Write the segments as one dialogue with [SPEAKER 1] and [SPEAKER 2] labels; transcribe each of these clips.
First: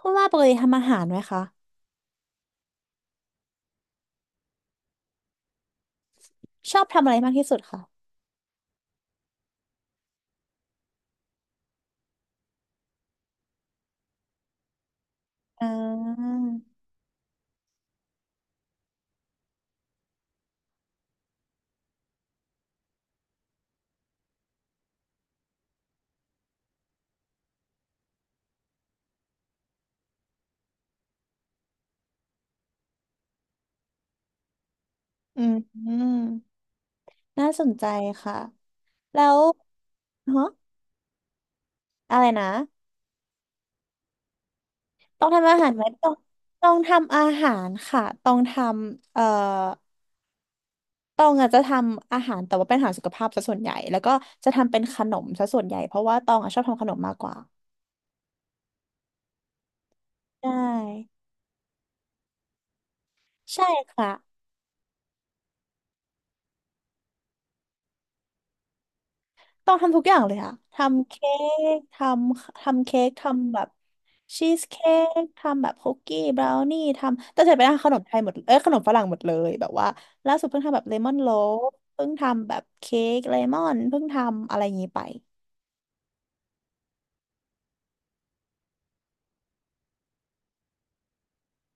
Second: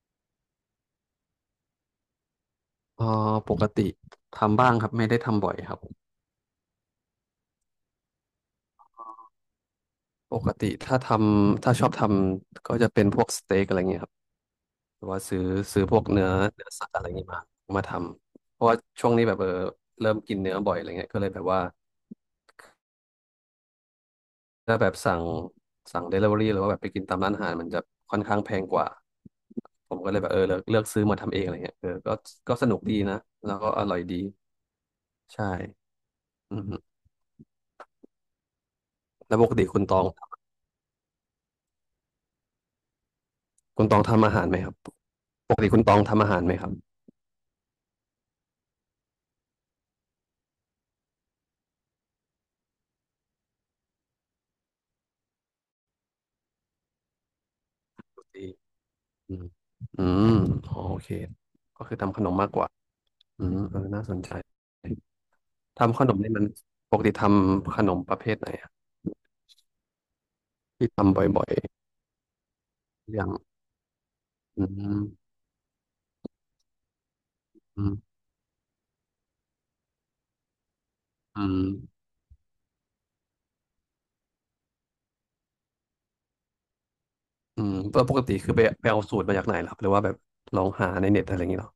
[SPEAKER 1] คุณว่าปกติทำอาหารไหมคะ
[SPEAKER 2] เอ่อปกติทำบ้างครับไม่ได้ทำบ่อยครับ
[SPEAKER 1] ชอบทำอะไรมากที่สุดคะ
[SPEAKER 2] ปกติถ้าชอบทำก็จะเป็นพวกสเต็กอะไรเงี้ยครับหรือว่าซื้อ
[SPEAKER 1] อ่
[SPEAKER 2] ซื้อพวกเนื้
[SPEAKER 1] า
[SPEAKER 2] อเนื้อสัตว์อะไรเงี้ยมาทำเพราะว่าช่วงนี้แบบเริ่มกินเนื้อบ่อยอะไรเงี้ยก็เลยแบบว่าถ้าแบบสั่งเดลิเวอรี่หรือว่าแบบไปกินตามร้านอาหารมันจะค่อนข้างแพงกว่าผมก็เลยแบบเลือกซื้อมาทำเองอะไรเงี้ยก็ก็สนุกดีนะแล้วก็อร่อยดี
[SPEAKER 1] อื
[SPEAKER 2] ใช่
[SPEAKER 1] มอืม
[SPEAKER 2] อือฮึ
[SPEAKER 1] น่าสนใจค่ะแล้
[SPEAKER 2] แล้ว
[SPEAKER 1] ว
[SPEAKER 2] ปกติคุณตอง
[SPEAKER 1] ฮะอะไรนะ
[SPEAKER 2] คุณตองทำอาหารไหมครับ
[SPEAKER 1] ต้องทำ
[SPEAKER 2] ป
[SPEAKER 1] อา
[SPEAKER 2] ก
[SPEAKER 1] หา
[SPEAKER 2] ติ
[SPEAKER 1] ร
[SPEAKER 2] คุ
[SPEAKER 1] ไหม
[SPEAKER 2] ณตอง
[SPEAKER 1] ต้อง
[SPEAKER 2] ทำอาหารไหมค
[SPEAKER 1] ต้อ
[SPEAKER 2] รับ
[SPEAKER 1] งทำอาหารค่ะต้องทำต้องอาจจะทำอาหารแต่ว่าเป็นอาหารสุขภาพซะส่วนใหญ่แล้วก็จะทำเป็นขนมซะส่วนใหญ่เพราะว่าตองอะชอบทำขนมมากกว่า
[SPEAKER 2] ดีอืมอืม
[SPEAKER 1] ได
[SPEAKER 2] อ๋อโอเค
[SPEAKER 1] ้
[SPEAKER 2] ก็คือทำขนมมากกว่าอื
[SPEAKER 1] ใช่
[SPEAKER 2] มน่า
[SPEAKER 1] ค่ะ
[SPEAKER 2] สนใจทำขนมนี่มันปกติทำขนมประเภทไหนอะ
[SPEAKER 1] ต้องทำทุกอย่างเลยค่ะ
[SPEAKER 2] ที่
[SPEAKER 1] ทำ
[SPEAKER 2] ทำ
[SPEAKER 1] เค้
[SPEAKER 2] บ่อย
[SPEAKER 1] กทำเค้ก
[SPEAKER 2] ๆอย่าง
[SPEAKER 1] ทำแบบชี
[SPEAKER 2] อื
[SPEAKER 1] สเค้
[SPEAKER 2] ม
[SPEAKER 1] กทำแบบคุกกี้บราวนี่ ทำแต่เสร็จไปแล้ว
[SPEAKER 2] อื
[SPEAKER 1] ขนม
[SPEAKER 2] ม
[SPEAKER 1] ไทยหมดเอ้ยขนมฝรั่งหมดเลย แบบว่าล่าสุดเพิ่งทำแบบเลมอนโล
[SPEAKER 2] อืม
[SPEAKER 1] ฟเพิ่งทำแบบเค้กเลมอนเพิ่งทำอะไรอย่างนี้ไป
[SPEAKER 2] อืมแล้วปกติคือไปเอาสูตรมาจากไหนล่ะครับหรือว่าแบบลองหาในเน็ตอะไรอย่างเงี้ยหรอ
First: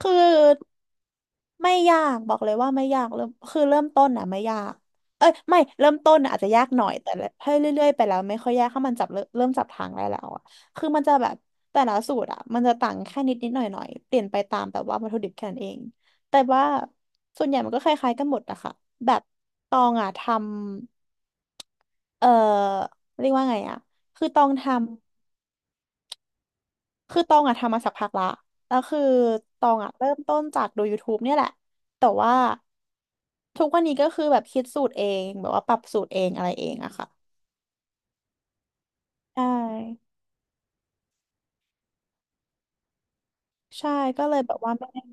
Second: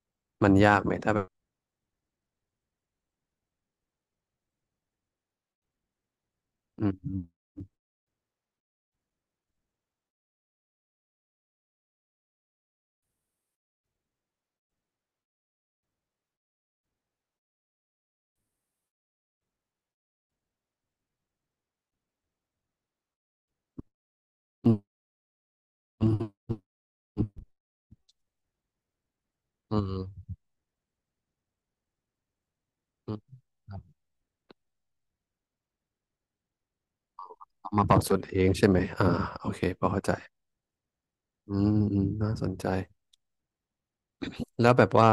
[SPEAKER 1] คือ
[SPEAKER 2] มันยากไหมถ้าแบบ
[SPEAKER 1] ไม่ยากบอกเลยว่าไม่ยากเริ่มคือเริ่มต้นอ่ะไม่ยากเอ้ยไม่เริ่มต้นน่ะอาจจะยากหน่
[SPEAKER 2] อื
[SPEAKER 1] อยแต่
[SPEAKER 2] ม
[SPEAKER 1] ถ้เรื่อยๆไปแล้วไม่ค่อยยากถ้ามันจับเริ่มจับทางได้แล้วอ่ะคือมันจะแบบแต่ละสูตรอ่ะมันจะต่างแค่นิดนิดหน่อยหน่อยเปลี่ยนไปตามแบบว่าวัตถุดิบแค่นั้นเองแต่ว่าส่วนใหญ่มันก็คล้ายๆกันหมดนะคะแบบตองอ่ะทำเอ่อเรียกว่าไงอ่ะคือตอง
[SPEAKER 2] อื
[SPEAKER 1] ทำ
[SPEAKER 2] มอืมอ
[SPEAKER 1] คือตองอะทำมาสักพักละ แล้วคือตอ
[SPEAKER 2] ื
[SPEAKER 1] งอะเริ่ม
[SPEAKER 2] ม
[SPEAKER 1] ต้นจากดู YouTube เนี่ยแหละ แต่ว่า
[SPEAKER 2] อืม
[SPEAKER 1] ทุก
[SPEAKER 2] ครั
[SPEAKER 1] วัน
[SPEAKER 2] บ
[SPEAKER 1] นี้ก็คือแบบคิดสูตรเองแบบว่าปรับสูตรเองอะไรเองอะค่ะ
[SPEAKER 2] เอามาปรับสูตรเองใช่ไหมอ่า
[SPEAKER 1] ใช่
[SPEAKER 2] โอเคพอเข้าใจอืมอืมน่าสนใจ
[SPEAKER 1] ใช่ ก็เลยแบบ
[SPEAKER 2] แล้
[SPEAKER 1] ว่า
[SPEAKER 2] วแบ
[SPEAKER 1] ไม่
[SPEAKER 2] บ
[SPEAKER 1] ได้
[SPEAKER 2] ว่า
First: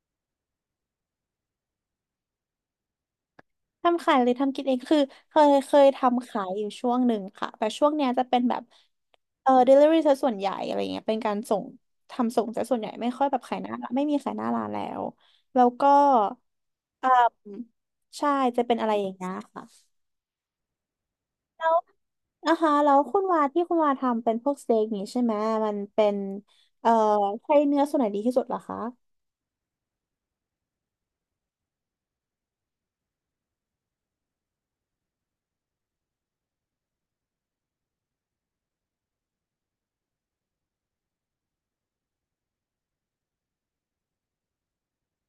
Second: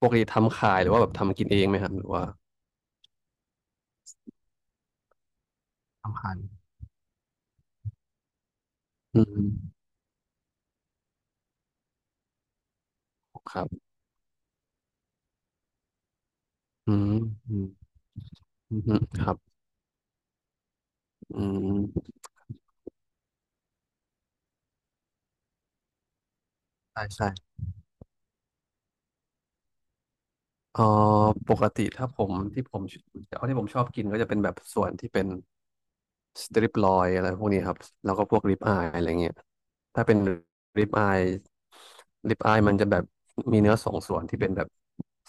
[SPEAKER 2] ปกติทำขายหรือว่าแบบทำกินเองไหมครับหรือว่า
[SPEAKER 1] ทำขายเลยทำกินเองคือเคย
[SPEAKER 2] ทำ
[SPEAKER 1] ทำ
[SPEAKER 2] ขาย
[SPEAKER 1] ขายอยู่ช่วงหนึ่งค่ะ แต่ช่วงเนี้ยจะเป็นแบบ
[SPEAKER 2] อื
[SPEAKER 1] เอ
[SPEAKER 2] ม
[SPEAKER 1] อ delivery ซะส่วนใหญ่อะไรเงี้ยเป็นการส่งทำส่งซะส่วนใหญ่ไม่ค่อยแบบ
[SPEAKER 2] ค
[SPEAKER 1] ขาย
[SPEAKER 2] รั
[SPEAKER 1] หน้า
[SPEAKER 2] บ
[SPEAKER 1] ร้านไม่มีขายหน้าร้านแล้วแล้วก็
[SPEAKER 2] อื
[SPEAKER 1] อ่
[SPEAKER 2] มอืม
[SPEAKER 1] าใช่จะเป็
[SPEAKER 2] อื
[SPEAKER 1] น
[SPEAKER 2] ม
[SPEAKER 1] อะไรอย่าง
[SPEAKER 2] ค
[SPEAKER 1] เงี้
[SPEAKER 2] รั
[SPEAKER 1] ย
[SPEAKER 2] บ
[SPEAKER 1] ค่ะ
[SPEAKER 2] อืม
[SPEAKER 1] อ่าฮะแล้วคุณวาที่คุณวาทำเป็นพวกสเต็กนี้ใช่ไหมมันเป็นเอ่อ
[SPEAKER 2] ใช่ใช่
[SPEAKER 1] ใช้เนื้อส่วนไหนดีที่สุดเหรอคะ
[SPEAKER 2] เอ่อปกติถ้าผมที่ผมชอบที่ผมชอบกินก็จะเป็นแบบส่วนที่เป็น สตริปลอยอะไรพวกนี้ครับแล้วก็พวกริบอายอะไรเงี้ยถ้าเป็นริบอายริบอายมันจะแบบมีเนื้อสองส่วนที่เป็นแบบ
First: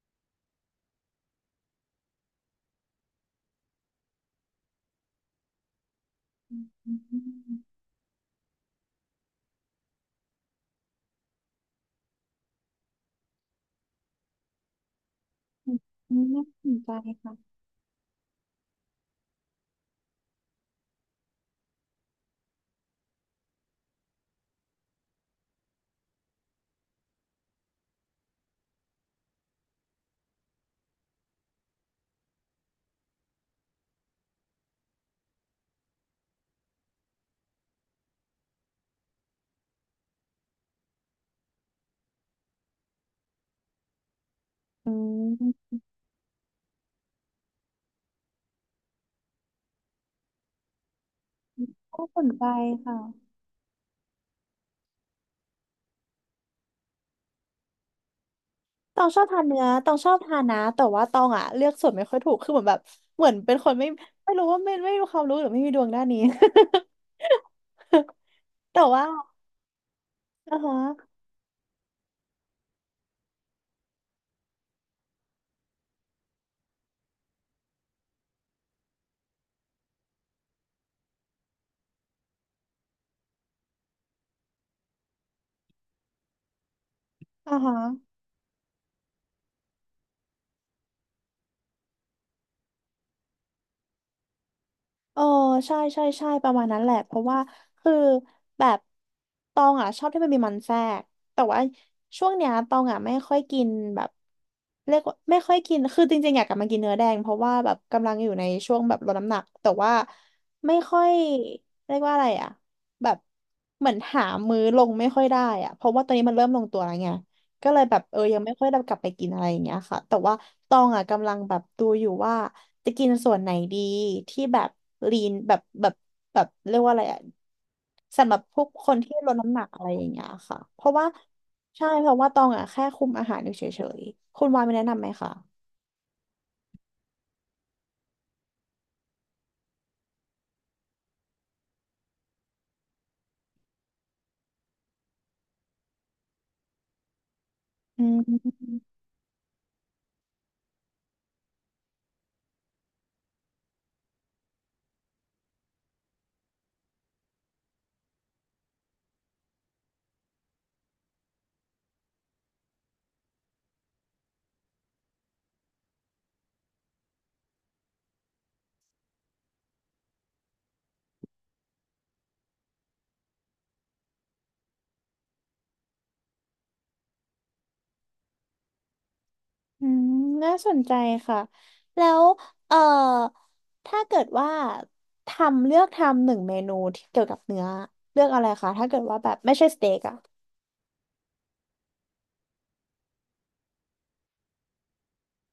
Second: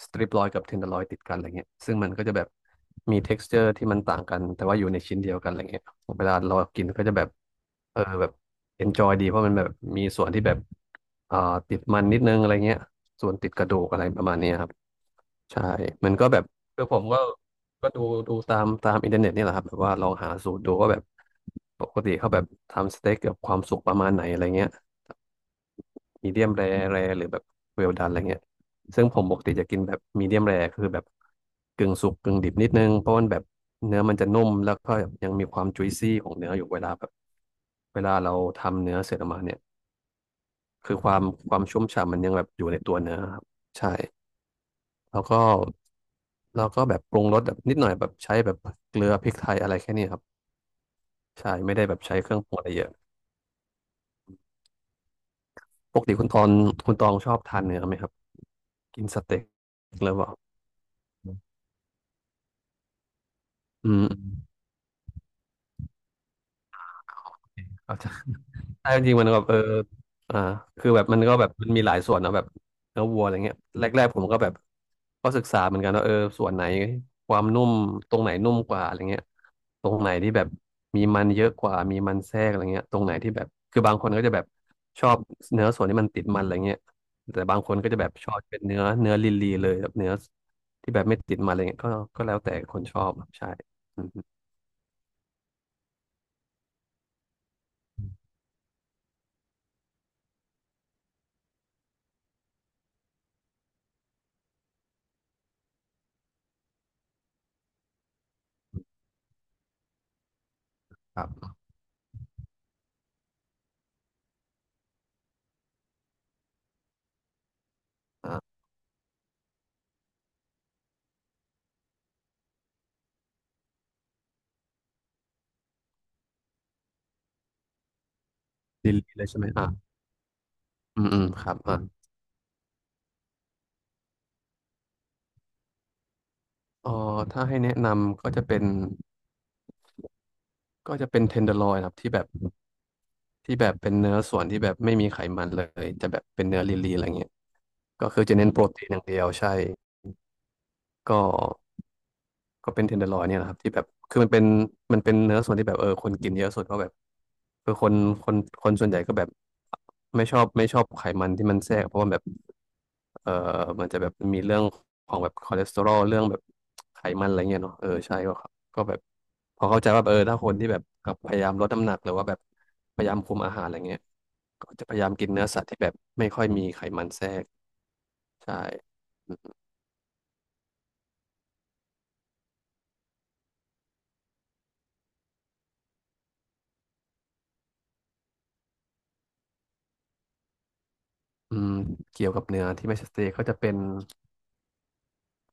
[SPEAKER 2] สตริปลอยกับเทนเดอร์ลอยติดกันอะไรเงี้ยซึ่งมันก็จะแบบมี texture ที่มันต่างกันแต่ว่าอยู่ในชิ้นเดียวกันอะไรเงี้ยเวลาเรากินก็จะแบบแบบ enjoy ดีเพราะมันแบบมีส่วนที่แบบอ่าติดมันนิดนึงอะไรเงี้ยส่วนติดกระดูกอะไรประมาณเนี้ยครับใช่มั
[SPEAKER 1] อื
[SPEAKER 2] น
[SPEAKER 1] ม
[SPEAKER 2] ก็
[SPEAKER 1] อืม
[SPEAKER 2] แบ
[SPEAKER 1] น่า
[SPEAKER 2] บ
[SPEAKER 1] สน
[SPEAKER 2] คือ
[SPEAKER 1] ใจ
[SPEAKER 2] ผมก็
[SPEAKER 1] ค่ะ
[SPEAKER 2] ก็ดูตามตามอินเทอร์เน็ตนี่แหละครับแบบว่าลองหาสูตรดูว่าแบบปกติเขาแบบทำสเต็กกับความสุกประมาณไหนอะไรเงี้ยมีเดียมแรร์หรือแบบเวลดันอะไรเงี้ยซึ่งผมปกติจะกินแบบมีเดียมแรร์คือแบบกึ่งสุกกึ่งดิบนิดนึงเพราะมันแบบเนื้อมันจะนุ่มแล้วก็ยังมีความจุยซี่ของเนื้ออยู่เวลาเราทำเนื้อเสร็จออกมาเนี่ยคือความชุ่มฉ่ำมันยังแบบอยู่ในตัวเนื้อครับใช่
[SPEAKER 1] อื
[SPEAKER 2] แล้วก็
[SPEAKER 1] ม
[SPEAKER 2] แบบปรุงรสแบบนิดหน่อยแบบใช้แบบเกลือพริกไทยอะไรแค่นี้ครับ ใช่ไม่ได้แบบ
[SPEAKER 1] ก็
[SPEAKER 2] ใช้
[SPEAKER 1] ส
[SPEAKER 2] เค
[SPEAKER 1] น
[SPEAKER 2] รื่อง
[SPEAKER 1] ใจ
[SPEAKER 2] ปรุงอะไรเยอะ
[SPEAKER 1] ค่ะ
[SPEAKER 2] ปกติคุณตองชอบทานเนื้อไหมครับ
[SPEAKER 1] ต
[SPEAKER 2] กิ
[SPEAKER 1] อ
[SPEAKER 2] น
[SPEAKER 1] ง
[SPEAKER 2] ส
[SPEAKER 1] ชอบ
[SPEAKER 2] เต็
[SPEAKER 1] ทา
[SPEAKER 2] ก
[SPEAKER 1] นเนื้อตองช
[SPEAKER 2] หรื
[SPEAKER 1] อ
[SPEAKER 2] อ
[SPEAKER 1] บ
[SPEAKER 2] เปล่า
[SPEAKER 1] ทานนะแต่ว่าตองอ่ะเลือกส่วนไม่ค่อยถูกคือเหมือนแบบเหมือนเป็นคนไม่
[SPEAKER 2] อืม
[SPEAKER 1] ไม่มีความรู้หรือไม่มีดวงด้านนี้
[SPEAKER 2] อาจจะ
[SPEAKER 1] แต่
[SPEAKER 2] ใช่จ
[SPEAKER 1] ว่า
[SPEAKER 2] ริงๆมันก็แบบอ่า
[SPEAKER 1] อ่าฮะ
[SPEAKER 2] คือแบบมันก็แบบมันมีหลายส่วนเนอะแบบเนื้อวัวอะไรเงี้ยแรกๆผมก็แบบก็ศึกษาเหมือนกันว่าส่วนไหนความนุ่มตรงไหนนุ่มกว่าอะไรเงี้ยตรงไหนที่แบบมีมันเยอะกว่ามีมันแทรกอะไรเงี้ยตรงไหนที่แบบคือบางคนก็จะแบบชอบเนื้อส่วนที่มันติดมันอะไรเงี้ยแต่
[SPEAKER 1] อ่า
[SPEAKER 2] บางค
[SPEAKER 1] ฮะ
[SPEAKER 2] นก็จะแบบชอบเป็นเนื้อลีเลยแบบเนื้อที่แบบไม่ติดมันอะไรเงี้ยก็ก็แล้วแต่คนชอบใช่อืม
[SPEAKER 1] เออใช่ใช่ใช่ประมาณนั้นแหละเพราะว่าคือแบบตองอ่ะชอบที่มันมีมันแทรกแต่ว่าช่วงเนี้ยตองอ่ะไม่ค่อยกินแบบเรียกว่าไม่ค่อยกินคือจริงๆอยากกลับมากินเนื้อแดงเพราะว่าแบบกำลังอยู่ในช่วงแบบลดน้ำหนักแต่ว่าไม่ค่อย
[SPEAKER 2] ครับ
[SPEAKER 1] เรียกว่าอะไรอ่ะแบบเหมือนหามื้อลงไม่ค่อยได้อ่ะเพราะว่าตอนนี้มันเริ่มลงตัวแล้วไง ก็เลยแบบเออ
[SPEAKER 2] อ่
[SPEAKER 1] ยังไม่
[SPEAKER 2] า
[SPEAKER 1] ค่อยได้กลับไปกินอะไรอย่างเงี้ยค่ะแต่ว่าตองอ่ะกำลังแบบดูอยู่ว่าจะกินส่วนไหนดีที่แบบลีนแบบเรียกว่าอะไรอ่ะสำหรับพวกค
[SPEAKER 2] ลี
[SPEAKER 1] น
[SPEAKER 2] ลี
[SPEAKER 1] ที่
[SPEAKER 2] เล
[SPEAKER 1] ล
[SPEAKER 2] ย
[SPEAKER 1] ด
[SPEAKER 2] ใช่ไหม
[SPEAKER 1] น้ำหนั
[SPEAKER 2] อ่า
[SPEAKER 1] กอะไรอย่างเงี้ยค่ะเพราะ
[SPEAKER 2] อื
[SPEAKER 1] ว่า
[SPEAKER 2] มอืมครับอ่า
[SPEAKER 1] ใช่เพราะว่าตองอ่ะแค่คุมอาหารอยู่เฉยๆคุณวายมีแนะนำไหมคะ
[SPEAKER 2] เออถ้าให้แนะนำก็จะเป็นก็จะเป็นเทนเดอร์ลอยครับที่แบบที่แบบเป็นเนื้อส่วนที่แบบไม่มีไขมันเลยจะแบบเป็นเนื้อลีนๆอะไรเงี้ย
[SPEAKER 1] อื
[SPEAKER 2] ก็คือจะเน้นโปร
[SPEAKER 1] ม
[SPEAKER 2] ตีนอย่างเดียวใช่ก็ ก็เป็นเทนเดอร์ลอยเนี่ยแหละครับที่แบบคือมันเป็นมันเป็นเนื้อส่วนที่แบบคนกินเยอะสุดเพราะแบบเออคนคนคนส่วนใหญ่ก็แบบไม่ชอบไขมันที่มันแทรกเพราะว่าแบบเออมันจะแบบมีเรื่องของแบบคอเลสเตอรอลเรื่องแบบไขมันอะไรเงี้ยเนาะใช่ก็ครับก็แบบพอเข้าใจว่าถ้าคนที่แบบพยายามลดน้ำหนักหรือว่าแบบพยายามคุมอาหารอะไรเงี้ยก็จะพยายามกินเนื้อสัตว์ที่แบบไม่ค่อยมีไขมันแทรกใช่
[SPEAKER 1] อืมน่าสนใจค่ะแล้วเอ่อถ้าเกิดว่าทำเลือกทำหนึ่งเมนูที่เกี่ยวกับเนื้อเลือกอะไรคะถ้าเกิดว่าแบบไม่ใช่สเต็กอะ
[SPEAKER 2] อืมเกี่ยวกับเนื้อที่ไม่ใชสเต็กก็จะเป็น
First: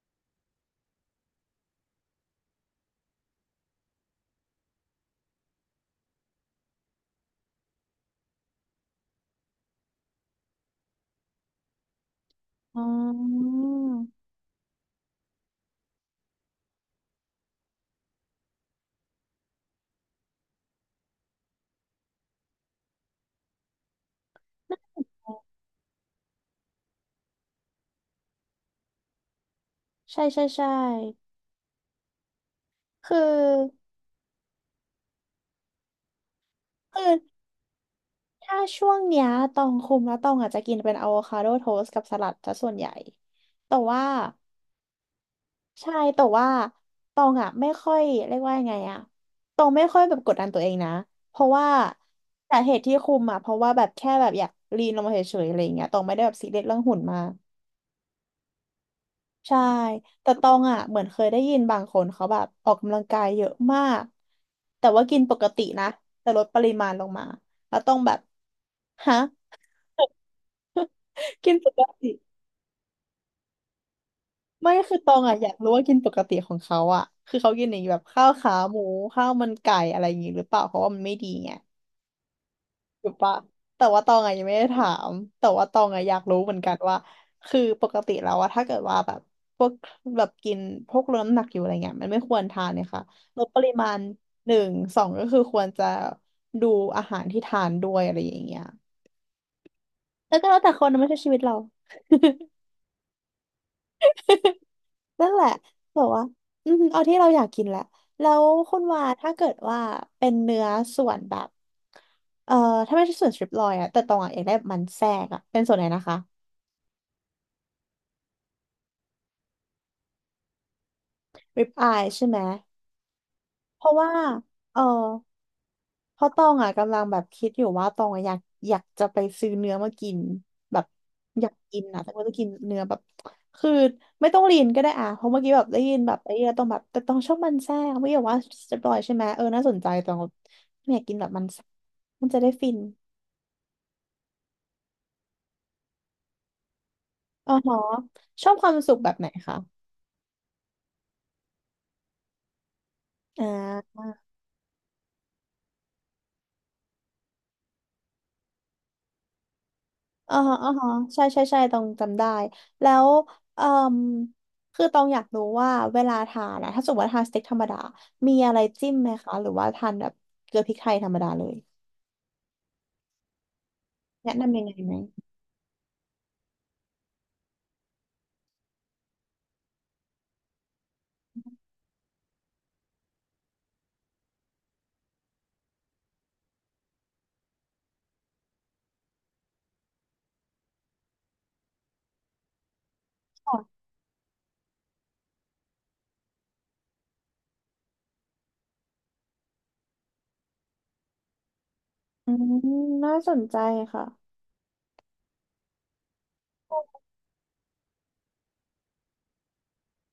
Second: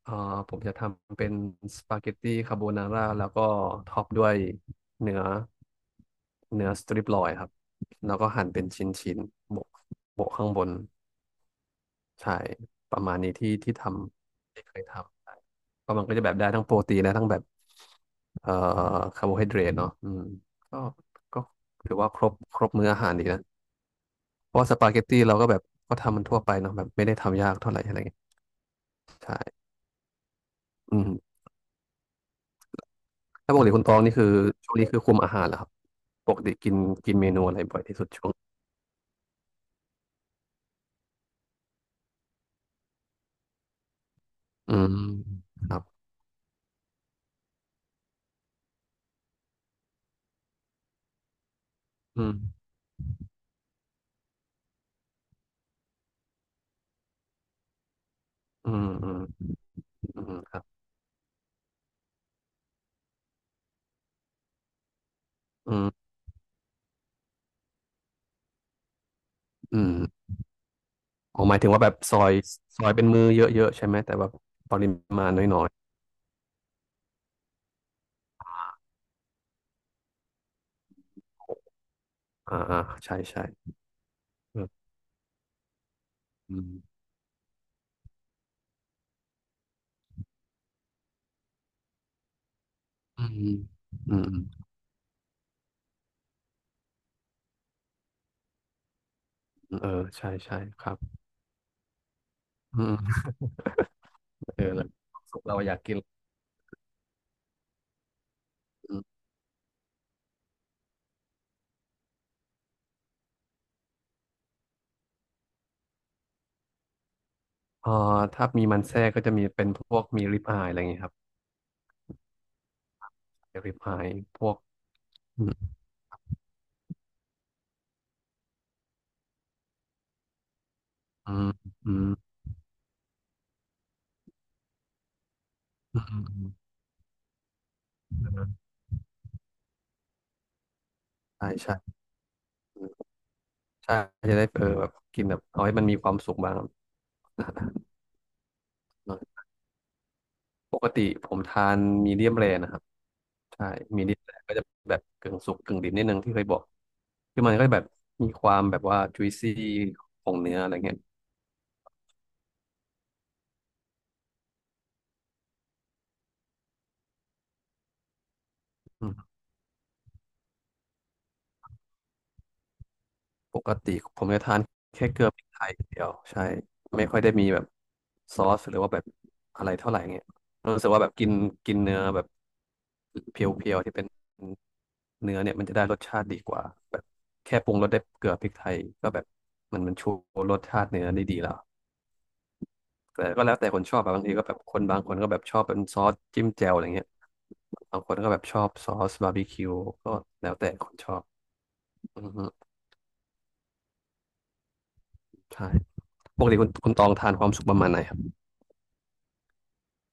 [SPEAKER 2] เอ่อผมจะทำเป็นสปาเกตตี้คาโบนาร่าแล้วก็ท็อปด้วยเนื้อเนื้อสตริปลอยครับแล้วก็หั่นเป็นชิ้นๆโบกโบกข้างบนใช่
[SPEAKER 1] อ๋
[SPEAKER 2] ประมาณนี้ที่
[SPEAKER 1] อ
[SPEAKER 2] ที่ทำที่เคยทำใช่มันก็จะแบบได้ทั้งโปรตีนและทั้งแบบเอ่อคาร์โบไฮเดรตเนาะอืมก็ก็ถือว่าครบมื้ออาหารดีนะเพราะว่าสปาเกตตี้เราก็แบบก็ทำมันทั่วไปเนาะแบบไม่ได้ทำยากเท่าไหร่อะไรเงี้ย
[SPEAKER 1] ใช่ใช่ใช่
[SPEAKER 2] อืม
[SPEAKER 1] คื
[SPEAKER 2] ถ้าปกติ
[SPEAKER 1] อ
[SPEAKER 2] คุณตองนี่คือช่วงนี้คือคุมอาหารเหรอครับปกติกิน
[SPEAKER 1] คือ
[SPEAKER 2] กินเมนูอะไรบ่อยที่สุดช่วง
[SPEAKER 1] ถ้าช่วงเนี้ยตองคุมแล้วตองอาจจะกินเป็นอะโวคาโดโทสต์กับสลัดซะส่วนใหญ่แต่ว่า
[SPEAKER 2] อืมครับ
[SPEAKER 1] ใช่แต่ว่าตองอ่ะไม่ค่อยเรียกว่ายังไงอ่ะตองไม่ค่อยแบบกดดันตัวเองนะเพราะว่า
[SPEAKER 2] อื
[SPEAKER 1] สา
[SPEAKER 2] ม
[SPEAKER 1] เหตุที่คุมอ่ะเพราะว่าแบบแค่แบบอยากลีนลงมาเฉยๆอะไรอย่างเงี้ยตองไม่ได้แบบซีเรียสเรื่องหุ่นมาก
[SPEAKER 2] อืมอืม
[SPEAKER 1] ใช่
[SPEAKER 2] อื
[SPEAKER 1] แต่
[SPEAKER 2] ม
[SPEAKER 1] ตอ
[SPEAKER 2] ครั
[SPEAKER 1] ง
[SPEAKER 2] บ
[SPEAKER 1] อ่ะเหมือนเคยได้ยินบางคนเขาแบบออกกำลังกายเยอะมากแต่ว่ากินปกติ
[SPEAKER 2] อื
[SPEAKER 1] นะ
[SPEAKER 2] ม
[SPEAKER 1] แต่ลดปริมาณลงมาแล้วต้องแบบฮะ
[SPEAKER 2] อืมอ๋อ
[SPEAKER 1] กิ
[SPEAKER 2] ห
[SPEAKER 1] น
[SPEAKER 2] มายถึ
[SPEAKER 1] ป
[SPEAKER 2] ง
[SPEAKER 1] ก
[SPEAKER 2] ว่าแบบ
[SPEAKER 1] ติ
[SPEAKER 2] ซอยเป็นมือเยอะๆใช่ไหมแต่แบบ
[SPEAKER 1] ไม่
[SPEAKER 2] ปริ
[SPEAKER 1] คือตอง
[SPEAKER 2] มาณ
[SPEAKER 1] อ่ะอยาก
[SPEAKER 2] น้อย
[SPEAKER 1] รู้ว่ากินปกติของเขาอ่ะคือเขากินอย่างแบบข้าวขาหมูข้าวมันไก่อะไรอย่างงี้หรือเปล่าเพราะว่ามันไม่ดีไง
[SPEAKER 2] ๆ
[SPEAKER 1] ถูก
[SPEAKER 2] ใช่
[SPEAKER 1] ปะ
[SPEAKER 2] ใช่
[SPEAKER 1] แต่ว่าตองอะยังไม่ได้ถา
[SPEAKER 2] เออ
[SPEAKER 1] มแต่ว่าตองอะอยากรู้เหมื
[SPEAKER 2] อื
[SPEAKER 1] อนกันว่า
[SPEAKER 2] ม
[SPEAKER 1] คือปกติแล้วอะถ้าเกิดว่าแบบพวกแบบกินพวกลดน้ำหนักอยู่อะไรเงี้ยมันไม่ควรทานเนี่ยค่ะ
[SPEAKER 2] อื
[SPEAKER 1] ลด
[SPEAKER 2] ม
[SPEAKER 1] ปริมาณ
[SPEAKER 2] อืมอื
[SPEAKER 1] หนึ่
[SPEAKER 2] ม
[SPEAKER 1] งสองก็คือควรจะดูอาหารที่ทานด้วยอะไรอย่างเงี้ย
[SPEAKER 2] เออใช่
[SPEAKER 1] แล้วก็
[SPEAKER 2] ใช่
[SPEAKER 1] แล้วแต่ค
[SPEAKER 2] ค
[SPEAKER 1] น
[SPEAKER 2] รับ
[SPEAKER 1] นะไม่ใช่ชีวิตเรา
[SPEAKER 2] อืมเออแล้วความ
[SPEAKER 1] นั่น
[SPEAKER 2] สุ
[SPEAKER 1] แห
[SPEAKER 2] ข
[SPEAKER 1] ละ
[SPEAKER 2] เราอยากกิ
[SPEAKER 1] แบ
[SPEAKER 2] น
[SPEAKER 1] บว่าอืมเอาที่เราอยากกินแหละแล้วคุณ
[SPEAKER 2] อื
[SPEAKER 1] ว่า
[SPEAKER 2] ม
[SPEAKER 1] ถ้าเกิดว่าเป็นเนื้อส่วนแบบเอ่อถ้าไม่ใช่ส่วนสตริปลอยอะแต่ตองอะอยากได้มันแทรกอะเป็นส่วนไหนนะคะ
[SPEAKER 2] เอ่าถ้ามีมันแทรกก็จะมีเป็นพวกมีริบอายอะไรอย่างเงี้ยครับ
[SPEAKER 1] ริบอายใช่ไหม
[SPEAKER 2] ริบ
[SPEAKER 1] เพราะ
[SPEAKER 2] อาย
[SPEAKER 1] ว่า
[SPEAKER 2] พวก
[SPEAKER 1] เออ
[SPEAKER 2] อืม
[SPEAKER 1] เพราะตองอ่ะกำลังแบบคิดอยู่ว่าตองอะอยากจะไปซื้อเนื้อมากินแบบ
[SPEAKER 2] อื
[SPEAKER 1] อยาก
[SPEAKER 2] ม
[SPEAKER 1] กินนะแต่ว่าจะกินเนื้อแบบคือไม่ต้องลีนก็ได้อ่ะเพราะเมื่อกี้แบบได้ยิ
[SPEAKER 2] อื
[SPEAKER 1] นแบบไอ้เหี้
[SPEAKER 2] ม
[SPEAKER 1] ยต้องแบบแต่ต้องชอบมันแทรกไม่อยากว่าจะปลอยใช่ไหมเออน่าสนใจตองไม่อยากกินแบบมัน
[SPEAKER 2] ใช่
[SPEAKER 1] แทรก
[SPEAKER 2] ใช่
[SPEAKER 1] มันจะได้ฟิน
[SPEAKER 2] อืมใช่จะได้เออแบบกินแบบเอาให้มันมีความสุขบ้างครับ
[SPEAKER 1] อ๋อหรอชอบความสุขแบบไหน คะ
[SPEAKER 2] ปกติผมทานมีเดียมแรนะครับ
[SPEAKER 1] อ่
[SPEAKER 2] ใช่
[SPEAKER 1] า
[SPEAKER 2] มีเดียมแรก็จะแบบกึ่งสุกกึ่งดิบนิดนึงที่เคยบอกคือมันก็แบบมีความแบบว่า juicy ขอ
[SPEAKER 1] อ่า
[SPEAKER 2] งเนื้
[SPEAKER 1] ฮะ
[SPEAKER 2] ออะ
[SPEAKER 1] อ่า
[SPEAKER 2] ไร
[SPEAKER 1] ฮะ
[SPEAKER 2] เงี้ย
[SPEAKER 1] ใช่ใช่ใช่ตองจำได้ แล้วเอ่มคือตองอยากรู้ว่าเวลาทานอะถ้าสมมติว่าทานสเต็กธรรมดา มีอะไรจิ้มไหมคะ หรือว่าทานแบบเกลือพริกไทยธรรมดาเลย
[SPEAKER 2] ปกติผม
[SPEAKER 1] แนะ
[SPEAKER 2] จะทา
[SPEAKER 1] นำ
[SPEAKER 2] น
[SPEAKER 1] ยังไงไหม
[SPEAKER 2] แค่เกลือพริกไทยอย่างเดียวใช่ไม่ค่อยได้มีแบบซอสหรือว่าแบบอะไรเท่าไหร่เงี้ยรู้สึกว่าแบบกินกินเนื้อแบบเพียวๆที่เป็นเนื้อเนี่ยมันจะได้รสชาติดีกว่าแบบแค่ปรุงรสได้วยเกลือพริกไทยก็แบบมันชูรสชาติเนื้อได้ดีแล้วแต่ก็แล้วแต่ค
[SPEAKER 1] ค่ะ
[SPEAKER 2] นชอบอะบางทีก็แบบคนบางคนก็แบบชอบเป็นซอสจิ้มแจ่วอะไรเงี้ยบางคนก็แบบชอบซอสบาร์บีคิวก็แล้วแต่คนชอบอือ
[SPEAKER 1] อื
[SPEAKER 2] ฮึ
[SPEAKER 1] มน่าสนใจค่ะ
[SPEAKER 2] ใช่ปกติคุณตองทานความสุขประมาณไหนครับ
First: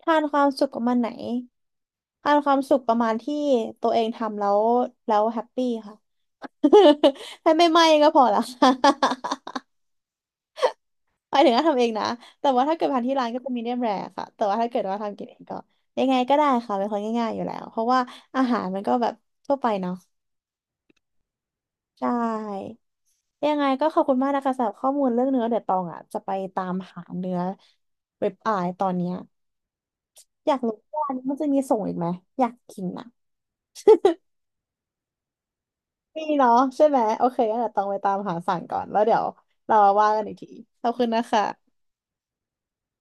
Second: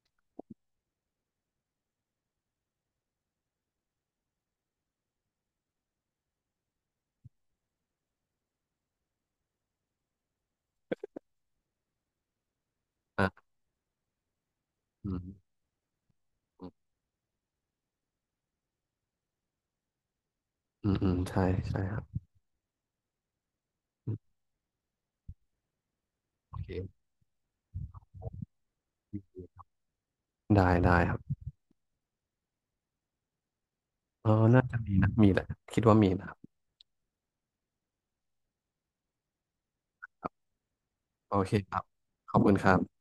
[SPEAKER 1] ทานความสุขประมาณไหน ทานความสุขประมาณที่ตัวเองทำแล้ว แล้วแฮปปี้ค่ะ ให้ไม่ไหม้ก็พอละ หมายถึงว่าทำเองนะ แต่ว่าถ้าเกิดทานที่ร้านก็
[SPEAKER 2] อ่า
[SPEAKER 1] จะมีเดียมแรค่ะแต่ว่าถ้าเกิดว่า
[SPEAKER 2] อื
[SPEAKER 1] ทำกินเองก็
[SPEAKER 2] ม
[SPEAKER 1] ยังไงก็ได้
[SPEAKER 2] อ
[SPEAKER 1] ค่ะ เป็นคนง่ายๆอยู่แล้วเพราะว่าอาหารมันก็แบบทั่วไปเนาะ
[SPEAKER 2] ืม อืม ใช่ ใช่ครั
[SPEAKER 1] ใช
[SPEAKER 2] บ
[SPEAKER 1] ่ยังไงก็ขอบ
[SPEAKER 2] อื
[SPEAKER 1] คุณมา
[SPEAKER 2] ม
[SPEAKER 1] กนะคะสำหรับข้อมูลเรื่องเนื้อเดี๋ยวตองอ่ะจะไป
[SPEAKER 2] โอ
[SPEAKER 1] ตา
[SPEAKER 2] เค
[SPEAKER 1] มหาเนื้อเว็บอายตอนเนี้ยอยาก
[SPEAKER 2] ได้
[SPEAKER 1] รู้
[SPEAKER 2] ได้
[SPEAKER 1] ว่า
[SPEAKER 2] ค
[SPEAKER 1] อัน
[SPEAKER 2] รับ
[SPEAKER 1] นี้มันจะมีส่งอีกไหมอยากกินนะ
[SPEAKER 2] เออน่าจะมีนะมีแหละคิดว่ามี
[SPEAKER 1] มี
[SPEAKER 2] นะครับ
[SPEAKER 1] เนาะใช่ไหมโอเคงั้นเดี๋ยวตองไปตามหาสั่งก่อนแล้วเดี๋ยวเรามาว่ากันอีกทีขอบคุณนะ
[SPEAKER 2] โอ
[SPEAKER 1] คะ
[SPEAKER 2] เคครับ ขอบคุณครับ